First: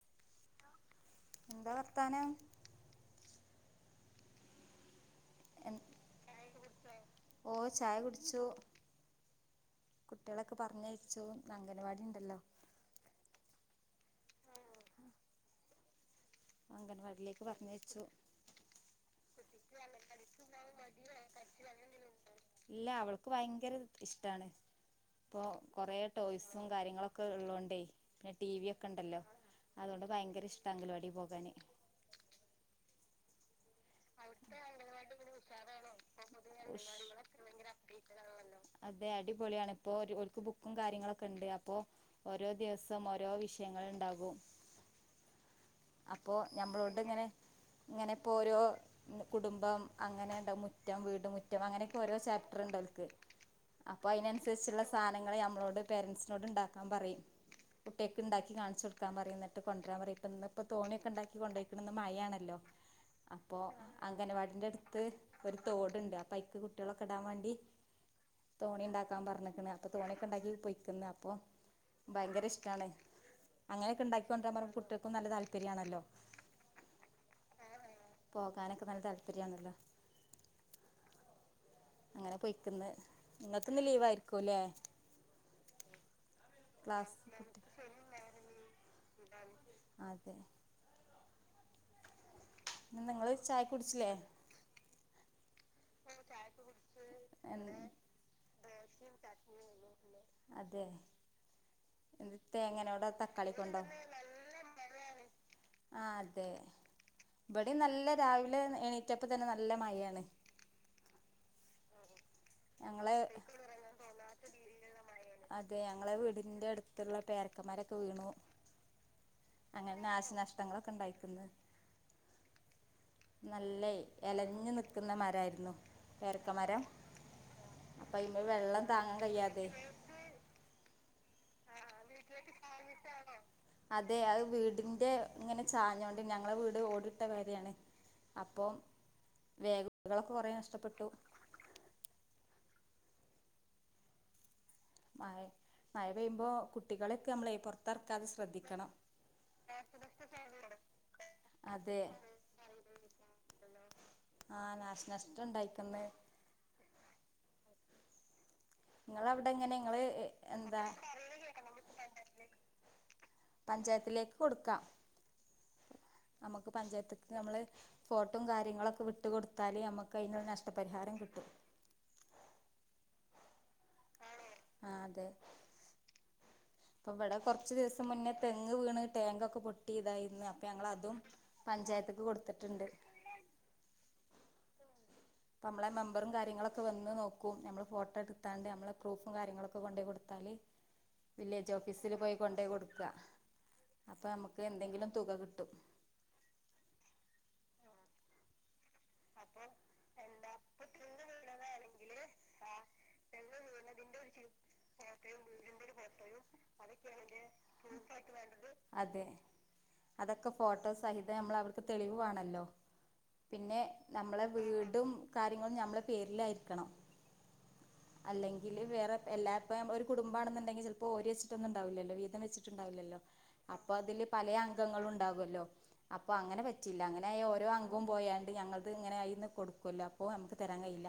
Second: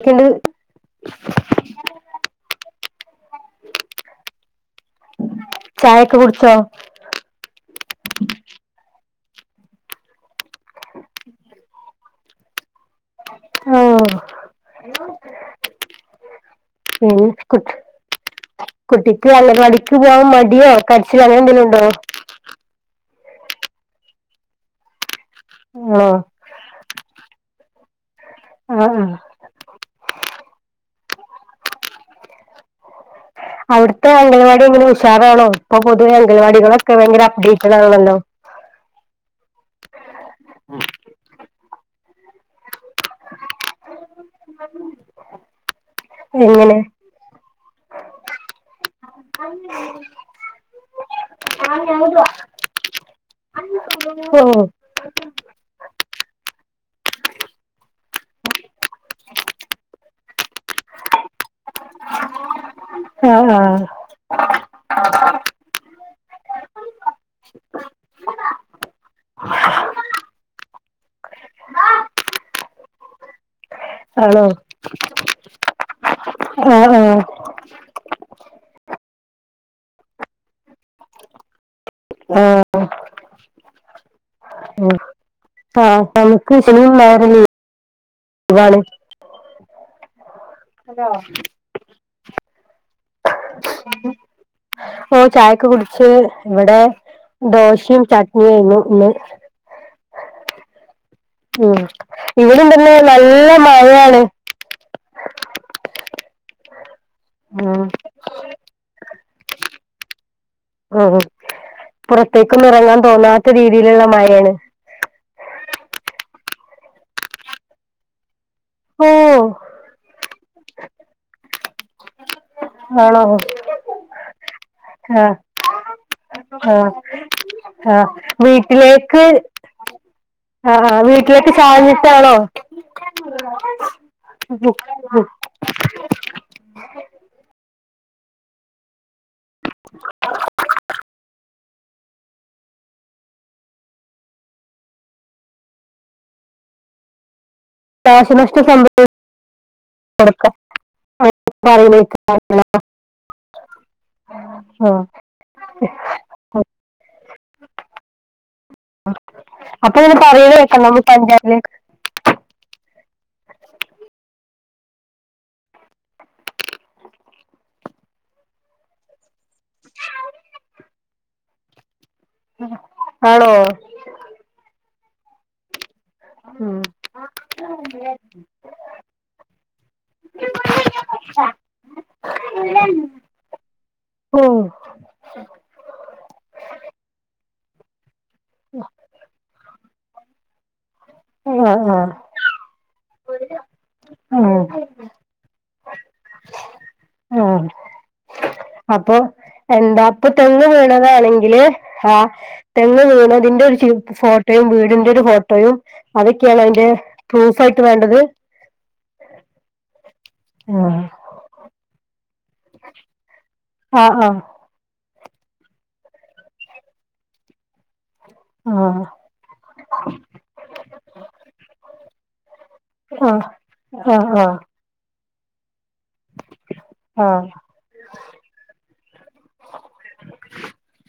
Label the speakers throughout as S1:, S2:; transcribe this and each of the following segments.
S1: ക്കല് [unintelligible]
S2: എന്താ വർത്താനം
S1: ചായയൊക്കെ കുടിച്ചോ
S2: ഓഹ് ചായ കുടിച്ചു കുട്ടിയോളൊക്കെ പറഞ്ഞയച്ചു ഇന്ന് അംഗനവാടി ഉണ്ടല്ലോ
S1: ഓഹ്
S2: അംഗൻവാടിയിലേക്ക് പറഞ്ഞയച്ചു
S1: കുട്ടിക്ക് അംഗൻവാടീക്ക് പോവാൻ മടിയോ കരച്ചിലൊ അങ്ങനെ എന്തേലും ഉണ്ടോ
S2: ഇല്ല അവൾക്ക് ഭയങ്കര ഇഷ്ടാണ് ഇപ്പൊ കൊറേ
S1: ആണോ
S2: ടോയ്സ് സും കാര്യങ്ങളൊക്കെ ഉള്ളോണ്ടേ പിന്നെ ടി വി
S1: ആ
S2: ഒക്കെ
S1: ആ
S2: ഉണ്ടല്ലോ അതുകൊണ്ട് ഭയങ്കര ഇഷ്ടാ അംഗലവാടി പോ കാന്
S1: അവിട്ത്തെ അംഗനവാടി എങ്ങനെ ഉഷാറാണോ ഇപ്പൊ പൊതുവെ അംഗൻവാടികളൊക്കെ ഭയങ്കര അപ്ഡേറ്റഡ് ആണല്ലോ?
S2: അതെ അടിപൊളിയാണ് ഇപ്പോ ഓര്ക്ക് ബുക്കും കാര്യങ്ങളൊക്കെ ഇണ്ട് അപ്പോ ഓരോ ദിവസം ഓരോ വിഷയങ്ങൾ ഇണ്ടാകും അപ്പോ
S1: എങ്ങനെ
S2: ഞമ്മളോട് ഇങ്ങനെ ഇങ്ങനെ ഇപ്പൊ ഓരോ കുടുംബം അങ്ങനെ ഇണ്ടാവും മുറ്റം വീട് മുറ്റം അങ്ങനെയൊക്കെ ഓരോ ചാപ്റ്റർ ഉണ്ട് ഓൽക്ക് അപ്പൊ
S1: ഓ
S2: അയിനൻസരിച്ച്ള്ള സാനങ്ങള് ഞമ്മളോട് പേരൻസിനോട് ഇണ്ടാക്കാൻ പറയും കുട്ടിയാക്ക് ഇണ്ടാക്കി കാണിച്ചു കൊടുക്കാൻ പറയും ഇന്നട്ട് കൊണ്ടരാൻ പറയും ഇപ്പ ഇന്ന്പ്പ തോണിയൊക്കെ ഇണ്ടാക്കി കൊണ്ടോയ്ക്ക്ണ് ഇന്ന് മയേണല്ലോ
S1: ആഹ് ആഹ്
S2: അംഗനവാടിന്റെ എട്ത്ത് ഒരു തോട്ണ്ട് അപ്പയിക്ക് കുട്ടിയാളൊക്കെ ഇടാൻ വാണ്ടി തോണി ഇണ്ടാക്കാൻ പറഞ്ഞ്ക്ക്ണ് അപ്പൊ തോണിയൊക്കെ ഇണ്ടാക്കി പൊയിക്ക്ന്ന് അപ്പൊ ഭയങ്കര ഇഷ്ടാണ് അങ്ങനെക്കെ ഇണ്ടാക്കി
S1: ആണോ
S2: കൊണ്ട്വരാൻ പറയുമ്പോ കുട്ടിയാക്കും നല്ല താല്പര്യാണല്ലോ
S1: ആഹ് ആഹ്
S2: പോകാനൊക്കെ നല്ല താല്പര്യാണല്ലോ? അങ്ങനെ
S1: ആ
S2: പൊയിക്ക്ന്ന് ഇങ്ങക്കിന്ന് ലീവ് ആയിരിക്കുംല്ലേ
S1: ഉം. ആ നമക്ക് ഷെനിം ഞായറും ലീ
S2: ഷെനിം ഞായറും ലീവ് ലീവാണ് അതെ
S1: ഹലോ
S2: നിങ്ങള് ചായൊക്കെ കുടിച്ചില്ലേ
S1: ഓഹ് ചായൊക്കെ കുടിച്ച് ഇവിടെ ദോശിം ചട്നിയായിന്നു ഇന്ന്
S2: അതെ
S1: ഓ
S2: എന്ത്
S1: ഇവിടെണ്ട് ഇന്ന് നല്ല മഴയാണ്
S2: [unintelligible] ആഹ് അതെ ഇവിടേം
S1: ഉം.
S2: നല്ല രാവിലെ എണീറ്റപ്പത്തന്നെ നല്ല മയെയാണ്
S1: ഉം ഉം പുറത്തേക്കൊന്നും ഇറങ്ങാൻ തോന്നാത്ത രീതിയില്ള്ള മയേണ്
S2: ഞ്ള്ളെ മയേണ് അതെ അങ്ങളെ വീടിന്റെ എട്ത്ത്ള്ള പേരക്ക മരൊക്കെ വീണു
S1: ഓ
S2: അങ്ങനെ നാശനഷ്ടങ്ങളൊക്കെ ഇണ്ടായിക്ക്ന്ന്
S1: ആണോ?
S2: നല്ലെയ് എലഞ്ഞ് നിക്ക്ന്ന
S1: ആഹ്
S2: മരായിരുന്നു പേരക്ക മരം
S1: ഹാ വീട്ടിലേക്ക്
S2: കഴിയാതെ
S1: ആ വീട്ട
S2: ആ ആ വീട്ടിലേക് ചാഞ്ഞിട്ടാണോ അതെ അത് വീടിന്റെ ഇങ്ങനെ ചാഞ്ഞോണ്ട് ഞങ്ങളെ വീട് ഓട് ഇട്ട പെരേണ് അപ്പൊ വേക്കളൊക്കെ കൊറേ നഷ്ടപ്പെട്ടു മഴ മഴ പെയ്യുമ്പോ കുട്ടികളക്കെ ഞമ്മളെയ് പൊർ ത്തർക്കാതെ
S1: നാശനഷ്ടം
S2: ശ്രദ്ധിക്കണം
S1: സംഭവിച്ചു കൊടുക്ക [inaudible]
S2: അതെ ആഹ് നാശനഷ്ട്ടം ഇണ്ടായിക്ക്ന്ന് ഇങ്ങള അവിടെ
S1: അപ്പ ഇങ്ങന പറയിണേക്കാം നമ്മള് പഞ്ചായിലെ
S2: പഞ്ചായത്തിലേക്ക് കൊടുക്കാം അമ്മക്ക് പഞ്ചായത്ത് അമ്മള് ഫോട്ടം കാര്യങ്ങളൊക്കെ വിട്ട ട്ട് കൊടുത്താല് ഞമ്മക്കയിന് അതിനൊരു നഷ്ടപരിഹാരം കിട്ടും
S1: ആണോ?
S2: ആഹ് അതെ
S1: ഉം
S2: ഇപ്പം വടെ കുറച്ചു ദിവസം മുന്നേ തെ ങ്ങ് വീണ് ടേങ്കൊക്കെ പൊട്ടി ഇതായിന്ന് അപ്പ ഞങ്ങളതും പഞ്ചായത്ത്ക്ക് കൊട്ത്തിട്ട്ണ്ട്.
S1: ഓഹ്
S2: അപ്പ നമ്മളെ മെമ്പറും കാര്യങ്ങളൊക്കെ വന്ന് നോക്കും. നമ്മൾ ഫോട്ടട്ത്താണ്ട് നമ്മളെ പ്രൂഫും കാര്യങ്ങളൊ ക്കെ കൊണ്ടയ് കൊടുത്താല്
S1: ആഹ്
S2: വില്ലേജ്
S1: ആഹ്
S2: ഓഫീസിൽ പോയി കൊണ്ടെയ് കൊട് ക്കാ. അപ്പൊ നമുക്ക്
S1: ആഹ്
S2: എന്തെങ്കിലും തുക കിട്ടും
S1: ആഹ് അപ്പൊ എന്താ അപ്പൊ തെങ്ങ് വീണതാണെങ്കില് ആ തെങ്ങ് വീണതിന്റെ ചി ഒരു ഫോട്ടോയും വീടിന്റെ ഒരു ഫോട്ടോയും അതൊക്കെയാണൊ അയിന്റെ
S2: പ്രൂഫായിട്ട് വേണ്ടത്? അതെ. അതൊക്കെ ഫോട്ടോ
S1: ആഹ്
S2: സഹിതം നമ്മൾ അവർക്ക് തെളിവ് വാണ ല്ലോ പിന്നെ
S1: ആഹ്
S2: നമ്മളെ വീടും കാര്യങ്ങളും ഞമ്മളെ പേരിലായിരിക്കണം. അല്ലെങ്കില്
S1: ആഹ്
S2: വേറെ എല്ലാപ്പം ഒരു കുടുംബാണെന്നുണ്ടങ്കി ചിലപ്പോ ഓര്യേച്ചിട്ടൊന്നും ഇണ്ടാവില്ലല്ലോ വീതം വെച്ചി ട്ട്ണ്ടാവില്ലല്ലോ.
S1: ആഹ്
S2: അപ്പോ അതില്
S1: ആഹ്
S2: പലേ
S1: ആഹ്
S2: അം ഗങ്ങളും ഉണ്ടാകൊല്ലോ. അപ്പോ അങ്ങനെ പറ്റില്ല
S1: ആഹ്
S2: അങ്ങനെ ആയാ
S1: ആഹ്
S2: ഓരോ അംഗവും പോയാണ്ട് ഞങ്ങ ക്ക് ഇങ്ങനെ ആയിന്ന് കൊട് ക്കൊല്ലോ അപ്പൊ നമുക്ക് തരാൻ കയ്യില്ല.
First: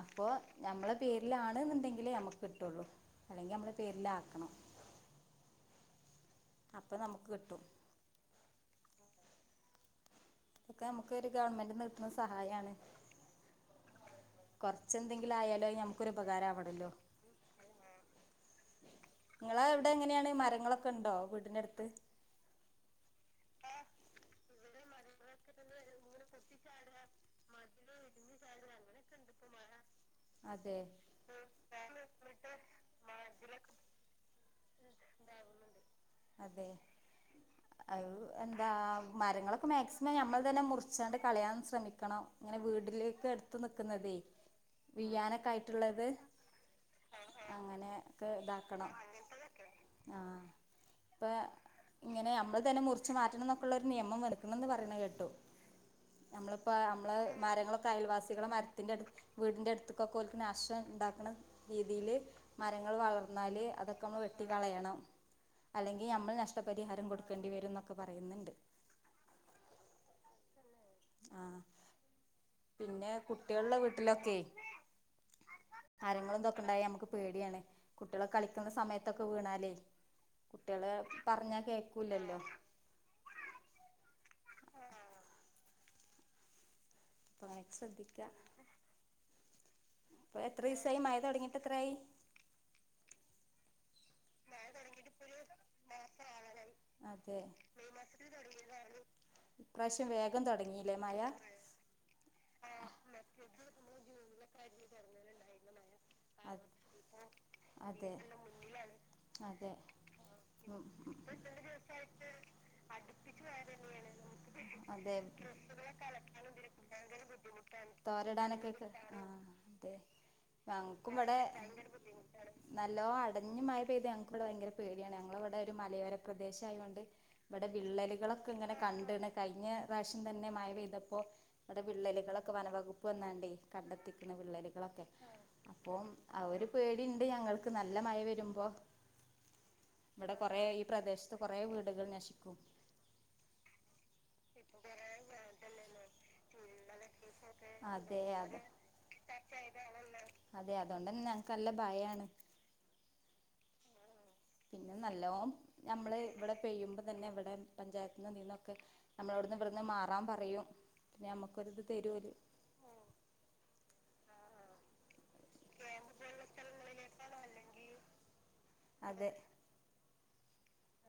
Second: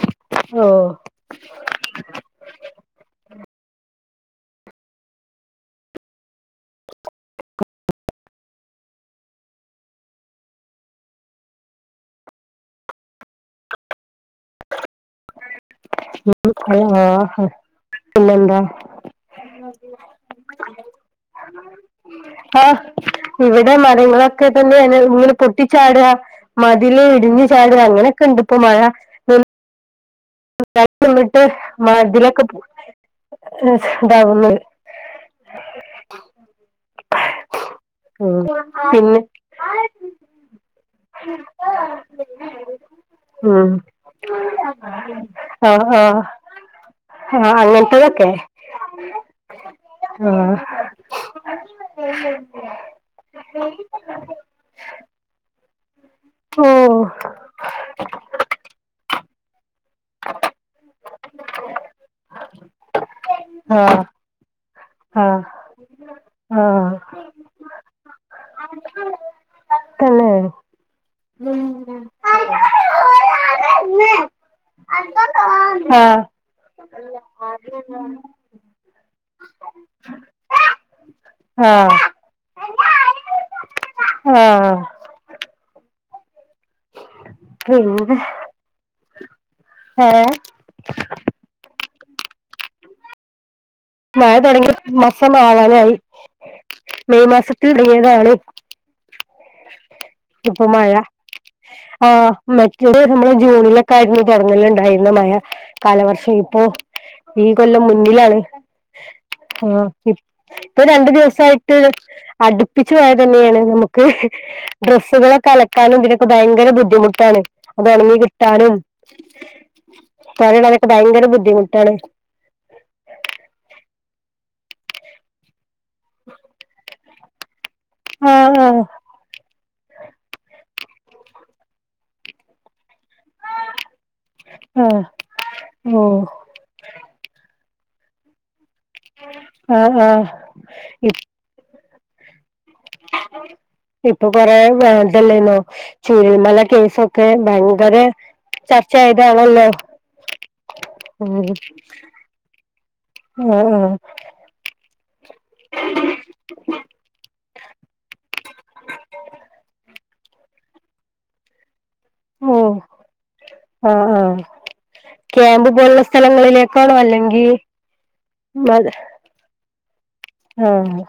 S2: അപ്പോ
S1: ഓ
S2: നമ്മള് പേരിലാണ് ന്നുണ്ടെങ്കിലേ നമുക്ക് കിട്ടൊള്ളൂ. അല്ലെങ്കി നമ്മളെ പേരിലാക്കണം. അപ്പം നമുക്ക് കിട്ടും. ഇതൊക്കെ നമുക്കൊര് ഗവൺമെൻ്റ് ന്ന് കിട്ട്ണ സഹായാണ്. കൊർച്ചെന്തെങ്കിലും ആയാലും അത് ഞം ക്കൊരുപാകാര വണല്ലോ
S1: ഇല്ലണ്ടാ
S2: ഇങ്ങള ഇവിടെ എങ്ങനെയാണ് മരങ്ങളൊക്കെ ഉണ്ടോ വീടിനടുത്ത്
S1: ആഹ് ഇവിടെ മരങ്ങളൊക്കെ തന്നെ ആണ് ഇങ്ങനെ പൊട്ടിച്ചാടാ, മതില് ഇടിഞ്ഞ് ചാടാ, അങ്ങനെയൊക്കെ ഇണ്ട് ഇപ്പം മഴ
S2: അതെ
S1: [unintelligible] നിന്നിട്ട് മതിലൊക്കെ ഏഹ് ഇതാവുന്ന്.
S2: ഇതാവുന്ന്. അതെ അവ്
S1: ഉം
S2: എന്താ
S1: പിന്നെ
S2: മരങ്ങളൊക്കെ മാക്സിമം ഞമ്മൾ തെന്നെ മുറിച്ചാണ്ട് കളയാൻ ശ്രമിക്കണം. ഇങ്ങനെ വീടിലേക്ക് എടുത്ത്
S1: ഉം
S2: നിക്കുന്നതേ. വീഴാനൊക്കെ
S1: ആഹ്
S2: ആയിട്ടുള്ളത്
S1: ആഹ്. ഹാ അങ്ങൻത്തതൊക്കെ.
S2: ങ്ങൻത്തതൊക്കെ. ആഹ് ഇപ്പ ഇങ്ങനെ ഞമ്മൾ തെന്നെ മുറിച്ച് മാറ്റണംന്നൊക്കെള്ള ഒര് നിയമം വന്ന്ക്ക്ണ് ന്ന് പറിണത് കേട്ടു.
S1: ഓ
S2: ഞമ്മളിപ്പ ഞമ്മള് മരങ്ങളൊക്കെ അയൽവാസികളെ മരത്തിന്റെ അട് വീടിന്റെ അട്ത്ത് കൊക്കോൽക്ക് നാഷ്ടം ഇണ്ടാക്ണ രീതിയില് മരങ്ങൾ വളർന്നാല്
S1: ആഹ്
S2: അതൊക്കെ ന്നമ്മൾ വെട്ടികളയണം.
S1: ആഹ്
S2: അല്ലെങ്കി നമ്മൾ
S1: ആഹ്
S2: നഷ്ടപരിഹാരം കൊടുക്കണ്ടി വരും ന്നൊക്കെ പറയ്ന്ന്ണ്ട്.
S1: തന്നേ
S2: ആഹ് പിന്നെ കുട്ട്യേൾ ഇള്ള വീട്ടിലൊക്കെ
S1: ആഹ്
S2: മരങ്ങളും ഇതൊക്കെ ഇണ്ടായ ഞമ്മക്ക് പേടിയാണ്. കുട്ടിയാൾ കളിക്ക്ന്ന സമയത്തൊക്കെ വീണാലേയ്. കുട്ടിയാള് പറഞ്ഞാ
S1: ആഹ്
S2: കേക്കൂലല്ലോ.
S1: ആഹ്
S2: അപ്പൊ അങ്ങനെയൊക്കെ
S1: പിന്നെ.
S2: ശ്രദ്ധിക്ക
S1: ഏഹ്?
S2: എത്രീസായി മയതൊടങ്ങിട്ട് എത്രായി?
S1: മയ തൊട്ങ്ങി മാസംആവാനായി
S2: അതെ
S1: മെയ്മാസത്തിൽ ങ്ങിയതാണ്.
S2: ഇപ്രാവശ്യം വേഗം തൊടങ്ങീലേ മഴ.
S1: ആഹ് മറ്റെ നമ്മള് ജൂണിലൊക്കെ ആയിരുന്നു തൊടങ്ങല്ണ്ടായിന്നേ മഴ. കാലവർശ് ശേ ഇപ്പോ
S2: അതെ
S1: ഈ കൊല്ലം
S2: അതെ
S1: മുന്നിലാണ്.
S2: അതെ
S1: ആഹ് ഇപ്പൊ
S2: ഉം.
S1: രണ്ടു
S2: ഇപ്പ [unintelligible] ദിവസായിട്ട്
S1: അടുപ്പിച്ചു
S2: അട്പ്പിച്ച്
S1: തന്നെയാണ്
S2: മഴ
S1: നമുക്ക്
S2: തന്ന്യാണ്. അതെ.
S1: ഡ്രസ്സുകളൊക്കെ അലക്കാനും
S2: ഡ്രസുകളൊക്കെ
S1: ഇതിനൊക്കെ
S2: അലക്കാനും
S1: ഭയങ്കര
S2: തിനൊക്കെ ഭയങ്കര
S1: ബുദ്ധിമുട്ടാണ് അത്
S2: ബുദ്ധിമുട്ടാണ്.
S1: ഒണങ്ങി
S2: തോരെടാനൊക്കെയ്ക്കാ. ആഹ് തേ
S1: തോരെടാനൊക്കെ ഭയങ്കര ബുദ്ധിമുട്ടാണ്.
S2: ന്നല്ലോ അടഞ്ഞു മയപെയ്ത ഞങ്ങക്കിവടെ ഭയങ്കരപേടിയാണ് ഞങ്ങളെഇവടെ ഒര്മലയോര പ്രദേശം ആയോണ്ട്. ഇവടെ
S1: ആഹ്
S2: വിള്ളലുകളൊക്കെങ്ങനെ
S1: ആഹ്
S2: കണ്ണ്ട്ണ് കയ്ഞ്ഞേ പ്രാവശ്യംതെന്നെ മഴപെയ്തപ്പോ ഇവടെ വിള്ളലുകൾക്കെ വനവകുപ്പ് വന്നാണ്ടേയ്. കണ്ടെത്തിക്ക്ണ്
S1: ആഹ്
S2: വിള്ളലുകളൊക്കെ. ഇപ്പോം
S1: ഓഹ്
S2: ആ ഒര്പേടിണ്ട് ഞങ്ങൾക്ക് ന്നല്ലേ മഴവെരുമ്പോ.
S1: ആഹ് ആഹ്
S2: ഇവടെ കൊറെ ഈപ്രദേശത്ത് കുറെ വീടുകൾനശിക്കും.
S1: [inaudible] ഇപ്പൊകൊറെേ വേതല്ലേന്നോ ചൂരൽ മല കേസൊക്കെ ഭയങ്കെരെ
S2: അതെ അതെ
S1: ച ചെയ്തണല്ലോ
S2: അതെ അതോണ്ടെന്നെ ഞക്ക്ന്നല്ലെ ഭയാണ്.
S1: [unintelligible]
S2: പിന്നെന്നല്ലോം ഞമ്മള് ഇവടെ പെയ്യുമ്പോതെന്നെ ഇവടെപഞ്ചായത്തിന്ന് ഇതിന്നൊക്കെ ന്നമ്മളോട് ഇവട്ന്ന് മാറാൻപറയും. ഞമ്മക്കൊരുത് തെരോല്.
S1: ഹോ ആഹ്, ആഹ് ക്യാമ്പ്പോലുള്ള സ്ഥലങ്ങളിലേക്കാണോ അല്ലെങ്കിൽ മ
S2: അതെ
S1: ആഹ്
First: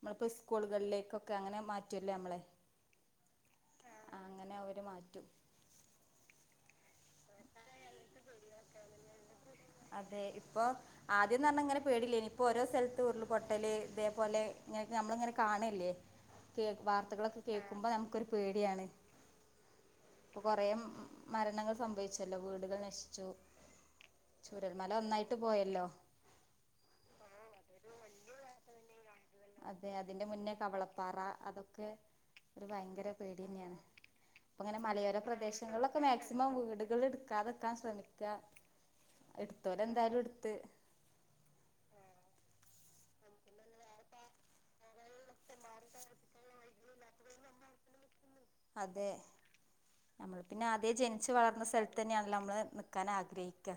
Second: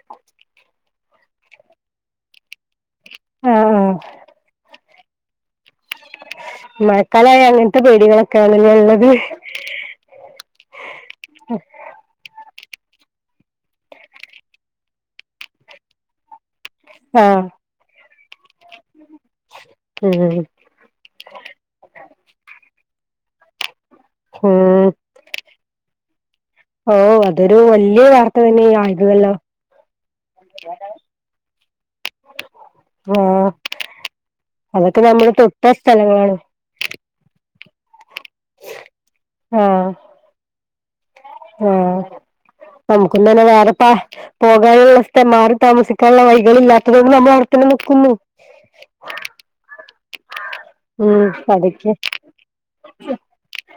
S2: മ്മളിപ്പോ സ്കൂളുകളിലേക്കൊക്കെ അങ്ങനെമാറ്റൊല്ലോഞമ്മളെ ആഹ് അങ്ങനെ അവര്മാറ്റും.
S1: മഴക്കാലായ അങ്ങന് ത്തെ പേടികളൊക്കെയആണല്ലേഉള്ളത്.
S2: അതെഇപ്പൊ ആദ്യംന്ന്ർഞ്ഞാ ഇങ്ങനെ പേടിയില്ലേയ്നി ഇപ്പോഓരോ സ്ഥലത്ത് ഉരുൾപൊട്ടല് ഇതേപോലെ ഇങ്ങനെ ന്നമ്മളിങ്ങനെ കാണല്ലേ? കേ വാർത്തകളൊക്കെ
S1: ആഹ്
S2: കേൾക്കുമ്പോ ഞമ്മക്കൊരുപേടിയാണ്. ഇപ്പോ
S1: ഉം
S2: കുറെമരണങ്ങൾ സംഭവിച്ചല്ലോ വീടുകൾനശിച്ചു.
S1: ഉം
S2: ചുരൽമല ഒന്നായിട്ട്പോയല്ലോ
S1: ഓഹ് അതൊരു വല്യ വാർത്ത തന്നെ ആയിരുന്നല്ലോ
S2: അതെ അതിന്റെ മുന്നേ കവളപ്പാറ അതൊ ക്കെ ഒരുഭയങ്കര
S1: ആഹ്
S2: പേടിന്നെയാണ് ഇപ്പൊങ്ങനെ
S1: അതൊക്കെ
S2: മലയോര
S1: നമ്മള് തൊട്ട
S2: പ്രദേശങ്ങൾളൊലൊക്കെ
S1: സ്ഥലങ്ങളാണ്
S2: മാക്സിമം വീ ടുകൾഎടുക്കാതെക്കാൻ ശ്രമിക്ക
S1: ആഹ്
S2: എടുത്തോലഎന്തായാലും എടുത്ത്
S1: ആഹ് നമുക്കിന്നന വേറെപ്പാ പോകാനുള്ള സ്ഥ മാറി താമസിക്കാനുള്ള വൈകളി ഇല്ലാത്തത കൊണ്ട് നമ്മള് അവ്ടെത്തന്നെ നിക്കുന്നു
S2: അതെ ന്നമ്മൾപിന്നെ
S1: ഉം
S2: അതേജനിച്ച് വളർന്ന
S1: അതൊക്കെ
S2: സ്ഥലത്ത് തെന്നെയാണല്ലോ ന്നമ്മള് നിക്കാൻആഗ്രഹിക്ക.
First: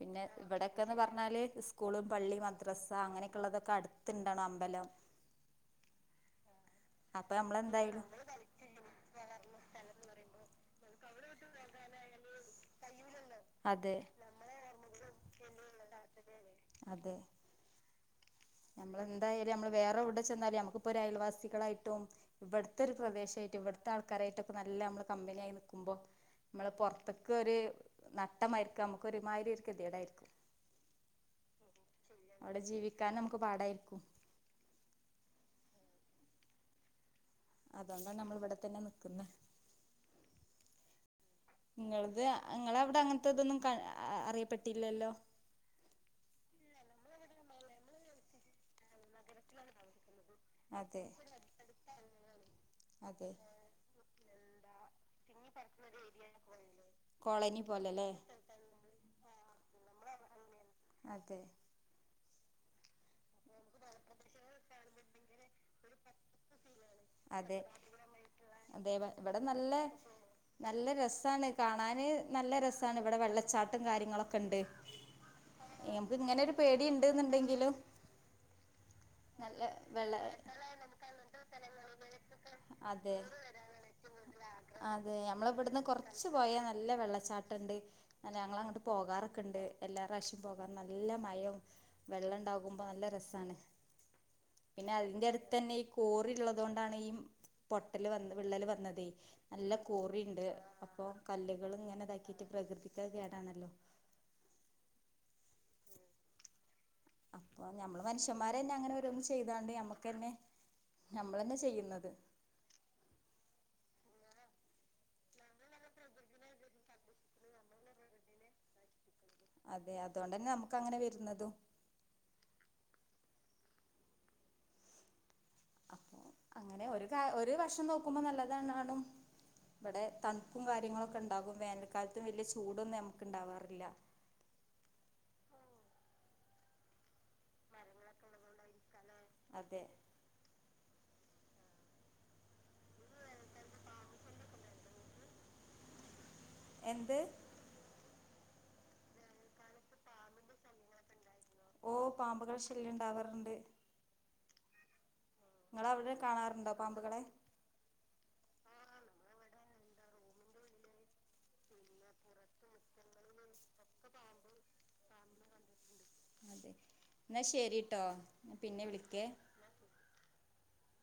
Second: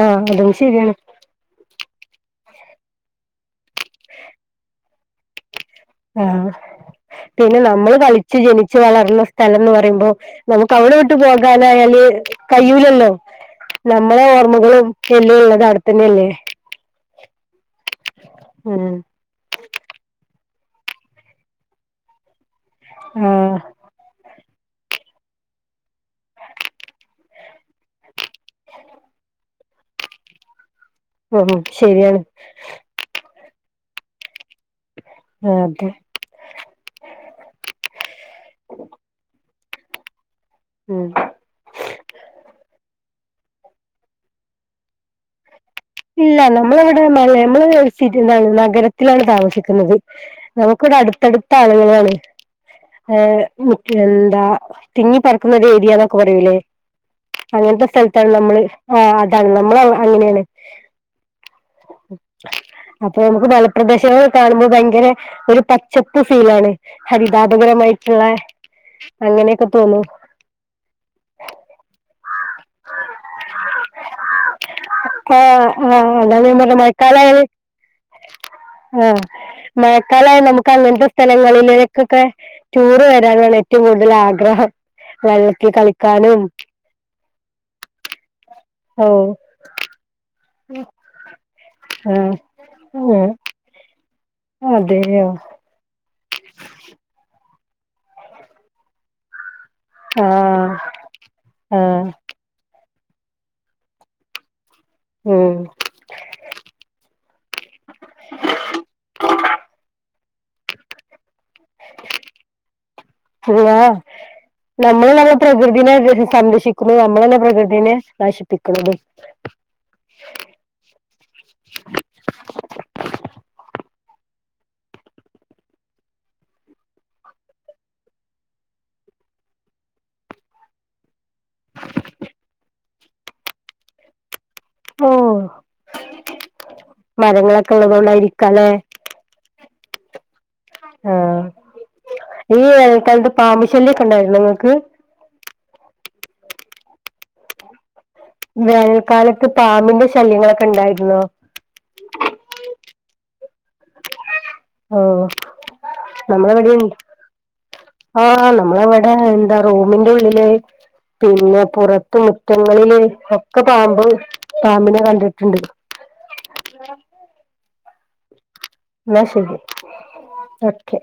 S1: ആഹ് അതും
S2: ഇവിടെക്കെന്ന്
S1: ശരിയാണ്
S2: പറഞ്ഞാല് സ്കൂളും, പള്ളി, മദ്രസ അങ്ങനെയൊക്കെള്ളത കട്ത്ത്ണ്ടാണ് അമ്പലംഅപ്പെ ഞമ്മളെന്തായാലും
S1: ച്ച് ജനിച്ച് വളർന്ന സ്ഥലംന്ന് പറയുമ്പോ നമുക്ക് അവിടെ വിട്ട് പോകാനായല് കയൂലല്ലോ
S2: അതെ
S1: നമ്മളെ ഓർമ്മകളും വല്ലിയള്ളത് അട്ത്തന്നല്ലേ
S2: അതെ
S1: ഉം
S2: നമ്മളന്തായാലും നമ്മള് വേറെ വ്ടെ ചെന്നാലും നമ്മക്കിപ്പോ ഒരു അയൽവാസികളായിട്ടും ഇവ്ട്ത്തെരു പ്രദേശായിട്ട്
S1: ആഹ്
S2: ഇവിടതാ ൾക്കാരായിട്ടൊക്കെ നല്ല നമ്മള് കമ്പനിയായിനിക്കുമ്പോ നമ്മള് പൊർത്ത്ക്കൊര് നട്ടമായിരിക്കും നമുക്ക് ഒരുമാതിരി ഒരു കെതിടായിരിക്കും
S1: ഉം ഉം ശെരിയാണ്
S2: അവ്ടെ ജീവിക്കാൻ നമുക്ക് പാടായിരിക്കും
S1: അതെ..
S2: അതോണ്ടാ നമ്മള് ഇവ്ടെ തന്നെ നിക്കുന്നെ
S1: ഉം
S2: ഇങ്ങൾത് ഇങ്ങളവ്ടെ അങ്ങനത്തെതൊന്നും അറിയപ്പെട്ടില്ലല്ലോ
S1: ഇല്ല നമ്മളവ്ടെ മഴ നമ്മ [unintelligible] എന്താണ് നഗരത്തി ത്തിലാണ് താമസിക്കുന്നത് നമുക്ക് വിടെ
S2: അതെ
S1: അടുത്തടുത്ത ആളുങ്ങളാണ്
S2: അതെ
S1: ഏഹ് എന്താ തിങ്ങി പർക്കുന്ന ഒരു ഏരിയന്നൊക്കെ പറയൂലേ
S2: കോളനി
S1: അങ്ങൻത്തെ
S2: പോലെല്ലേ
S1: സ്ഥൽത്താണ് നമ്മള് ആ അതാണ് നമ്മൾ അങ്ങനെയാണ്
S2: അതെ
S1: അപ്പൊ നമുക്ക് മലപ്രദേശങ്ങള് കാണുമ്പോ ഭയങ്കര ഒരു പച്ചപ്പ് ഫീലാണ്
S2: അതെ
S1: ഹരിതാപകരമായിട്ടുള്ള
S2: അതെ ഇവിടെ
S1: അങ്ങനെയൊക്കെ
S2: നല്ല
S1: തോന്നും
S2: നല്ല രസാണ് കാണാന് നല്ല രസാണ് ഇവ്ടെ വെള്ളച്ചാട്ടും കാര്യങ്ങളൊക്കെണ്ട്
S1: ആഹ് ആഹ് അതഞാപറഞ്ഞേ മ മഴക്കാലായല്
S2: ഉണ്ട്ന്നുണ്ടെങ്കിലും
S1: അഹ്
S2: നല്ല വെള്ള
S1: മഴകാലയാല് നമുക്ക്അങ്ങൻ ത്തെ സ്ഥലങ്ങളില് ക്കെക്കെ ടൂറ്
S2: അതെ
S1: വരാനാണ് ഏറ്റും കൂട് തല് ആഗ്രഹം
S2: അതെ നമ്മള
S1: വെള്ളത്തി
S2: ഇവിടുന്ന് കൊറച്ച്
S1: കളിക്കാനും
S2: പോയാ നല്ല വെള്ളച്ചാട്ടണ്ട് അ ഞങ്ങള ങ്ങോട്ട്
S1: ഓ
S2: പോകാറൊക്കെണ്ട് എല്ലാപ്രാവശ്യംപോകാൻ നല്ല മയും
S1: ആ
S2: വെള്ളംണ്ടാകുമ്പോ നല്ല
S1: ഉം,
S2: രസാണ് പിന്നെ
S1: അതെയോ
S2: അതിന്റെ അട്ത്തന്നെ ഈ കോറിള്ളതൊണ്ടാണ് ഈ പൊട്ടല് വന്ന് വിള്ളല് വന്നതെ നല്ല
S1: ആ
S2: കോറിണ്ട് അപ്പൊ കല്ലുകളി
S1: ആ
S2: ങ്ങനെതാക്കിട്ട് പ്രകൃതിക്കത് കേടാണല്ലോ
S1: ഉം
S2: അപ്പൊ ഞമ്മള് മനുഷ്യന്മാര്ന്നെ അങ്ങനെ ഓരോന്ന് ചെയ്താണ്ട് ഞമ്മക്കെന്നെ ഞമ്മളന്നാ ചെയ്യുന്നത്
S1: പിന്നെ ഞമ്മള് നല്ല പ്രകൃതിനല്ലോ സംരക്ഷിക്ക ക്കുന്ന നമ്മളന്നെ പ്രകൃതിനെ നശ് പ്പിക്കുന്നത്
S2: അതെ അതോണ്ടന്നെ നമുക്ക അങ്ങനെ വരുന്നതും അപ്പൊ അങ്ങനെ ഒരു കാ ഒരു വർഷം നോക്കുമ്പോ നല്ലതണും വടെ തൺപ്പും കാര്യങ്ങളൊക്കെ ണ്ടാകും വേനൽക്കാൽത്തും വെല്യ ചൂടൊന്നും ഞമുക്ക് ണ്ടാവാറില്ല
S1: ഓഹ് മരങ്ങളൊക്കെ ഉള്ളതോ ണ്ടായിരിക്കാലെ
S2: അതെ
S1: ആഹ് ഈ വേനൽകാലത്ത് പാമ്പുശെല്യക്കെണ്ടായിരുന്നൊ ഇങ്ങക്ക്
S2: എന്ത്
S1: വേനൽക്കാലത്ത് പാമ്പിന്റെ ശല്യങ്ങളൊക്കെ ഉണ്ടായിരുന്നോ
S2: ഓഹ് പാമ്പകൾ ശല്യംണ്ടാവറണ്ട്
S1: ഓഹ്
S2: നിങ്ങള അവിടെ കാണാറുണ്ടോ പാമ്പുകളെ
S1: ആഹ് നമ്മളവിടെ എന്താ റോമിന്റെ ഉള്ളില് പിന്നെ പുറത്ത് മുറ്റങ്ങളില് ഒക്കെ പാമ്പ് പാമ്പിനെ കണ്ടിട്ടുണ്ട്
S2: അതെ എന്നാ ശരിട്ടോ പിന്നെ വിളി
S1: ന്നാ ശരി. ഓക്കെ